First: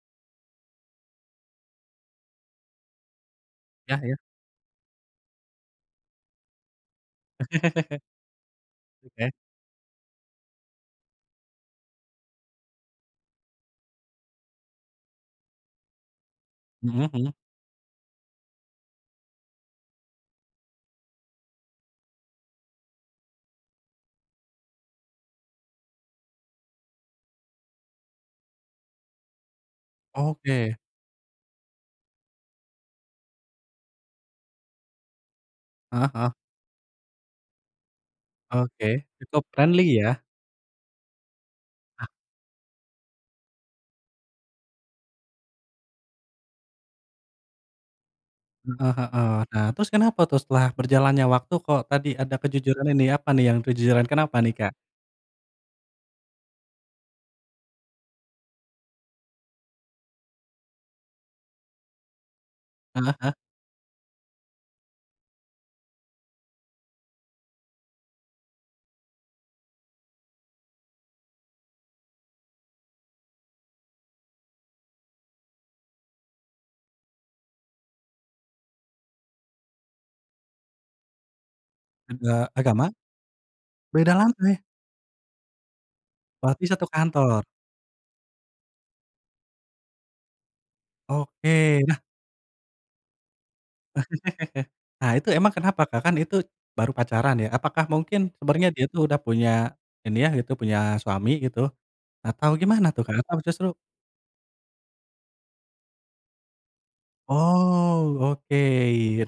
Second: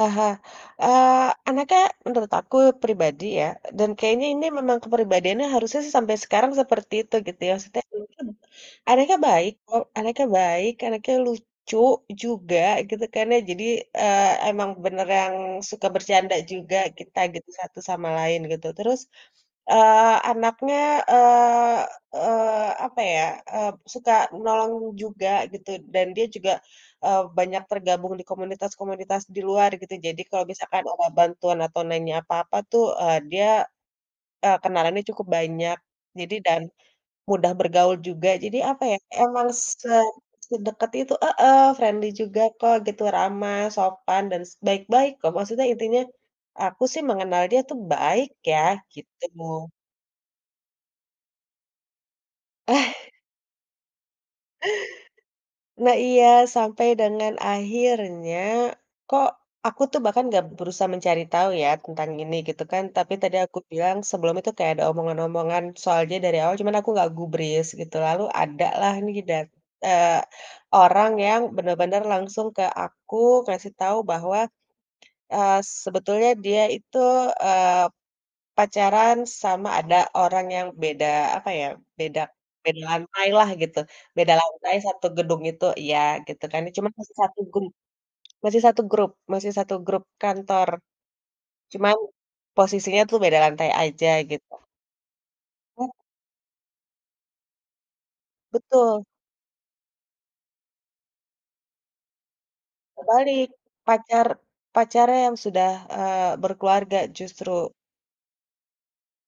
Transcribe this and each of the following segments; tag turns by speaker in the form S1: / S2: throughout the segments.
S1: Aha, eee, anaknya menurut aku pribadi, ya, dan
S2: Iya iya.
S1: kayaknya ini memang kepribadiannya harusnya, sih, sampai sekarang seperti itu gitu, ya, maksudnya [unintelligible] anaknya
S2: Oke.
S1: baik kok, anaknya baik, anaknya lucu juga gitu, kan, ya jadi, eee, emang beneran suka bercanda juga
S2: Mhm
S1: kita
S2: mhm.
S1: gitu satu sama lain gitu. Terus, eee, anaknya, eee, eee, apa, ya, eee, suka menolong juga gitu dan dia juga, eee, banyak tergabung di komunitas-komunitas di luar gitu, jadi kalau
S2: Oke.
S1: misalkan ada bantuan atau nanya apa-apa, tuh, eee, dia, eee, kenalannya cukup banyak,
S2: Heeh heeh.
S1: jadi dan mudah bergaul juga jadi apa, ya,
S2: Oke, cukup
S1: emang se
S2: friendly ya.
S1: sedekat itu, heeh, friendly
S2: Ah.
S1: juga kok gitu ramah, sopan, dan baik-baik, kok, maksudnya intinya aku sih mengenal dia, tuh, baik, ya,
S2: Heeh heeh. Nah
S1: gitu.
S2: terus kenapa tuh setelah berjalannya waktu kok tadi ada kejujuran
S1: Eh.
S2: ini, apa, nih, yang kejujuran kenapa, nih, Kak?
S1: Nah iya, sampai dengan akhirnya, kok aku tuh bahkan nggak berusaha mencari tahu, ya, tentang ini gitu kan. Tapi
S2: Heeh heeh.
S1: tadi aku bilang sebelumnya, tuh, kayak ada omongan-omongan soalnya dari awal cuma aku nggak gubris gitu lalu adalah, nih, dan eee, orang yang bener-bener langsung ke aku ngasih tahu bahwa, eee, sebetulnya dia itu, eee, pacaran sama ada orang yang beda apa, ya, beda
S2: Aga
S1: beda
S2: agama?
S1: lantailah gitu,
S2: beda
S1: beda
S2: lantai?
S1: lantai satu gedung itu iya gitu kan
S2: Berarti
S1: cuma
S2: 1
S1: masih 1
S2: kantor?
S1: grup, masih 1 grup, masih 1 grup kantor.
S2: Oke,
S1: Cuman
S2: nah
S1: posisinya tuh beda lantai aja gitu.
S2: Nah, itu emang kenapa,
S1: Oh.
S2: Kak? Kan, itu baru pacaran, ya, apakah mungkin sebenarnya dia itu
S1: Betul.
S2: udah punya ini, ya, gitu punya suami gitu, atau gimana tuh, Kak? Atau
S1: Kebalik,
S2: justru
S1: pacar pacarnya yang sudah, eee, berkeluarga justru.
S2: Oh, oke.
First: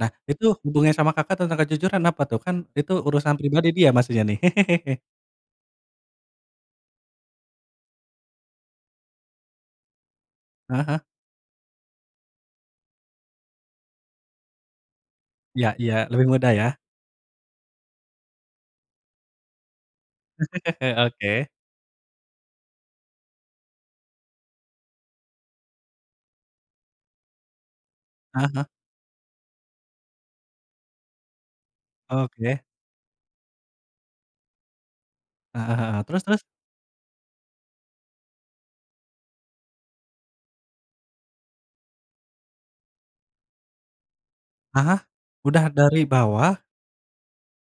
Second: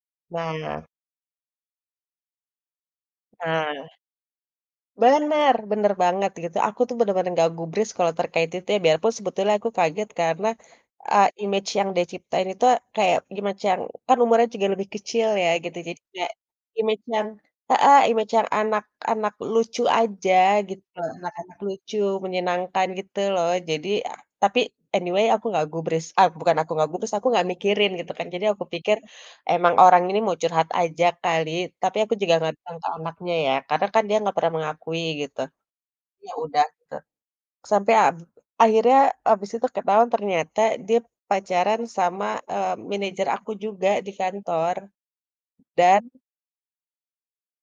S2: Nah, itu
S1: Nah.
S2: hubungannya sama Kakak tentang kejujuran apa, tuh? Kan, itu urusan pribadi
S1: Nah.
S2: dia maksudnya, nih.
S1: Benar benar banget gitu aku, tuh, bener-bener nggak gubris kalau terkait itu, ya, biarpun sebetulnya aku kaget karena,
S2: Heeh heeh.
S1: eee, image yang dia ciptain itu kayak gimacang kan, umurnya juga lebih kecil ya
S2: Iya
S1: gitu
S2: iya,
S1: jadi
S2: lebih
S1: kayak
S2: mudah, ya.
S1: image yang heeh, image yang anak-anak lucu aja gitu,
S2: Oke.
S1: anak-anak lucu, menyenangkan gitu loh jadi tapi anyway, aku nggak gubris eee, bukan aku nggak gubris, aku nggak mikirin gitu, kan, jadi
S2: Heeh heeh.
S1: aku pikir emang orang ini mau curhat aja kali, tapi aku juga nggak
S2: Oke.
S1: datang ke anaknya, ya, karena, kan, dia nggak pernah mengakui gitu.
S2: Heeh heeh, terus
S1: Ya,
S2: terus?
S1: udah gitu, sampai ab akhirnya abis itu ketahuan ternyata dia pacaran sama, eee, manajer aku juga di kantor.
S2: Heeh. Udah dari
S1: Dan
S2: bawah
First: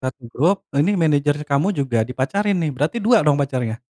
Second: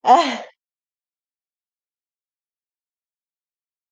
S2: 1
S1: Eh.
S2: grup, lah ini manajer kamu juga dipacarin, nih? Berarti 2 dong pacarnya?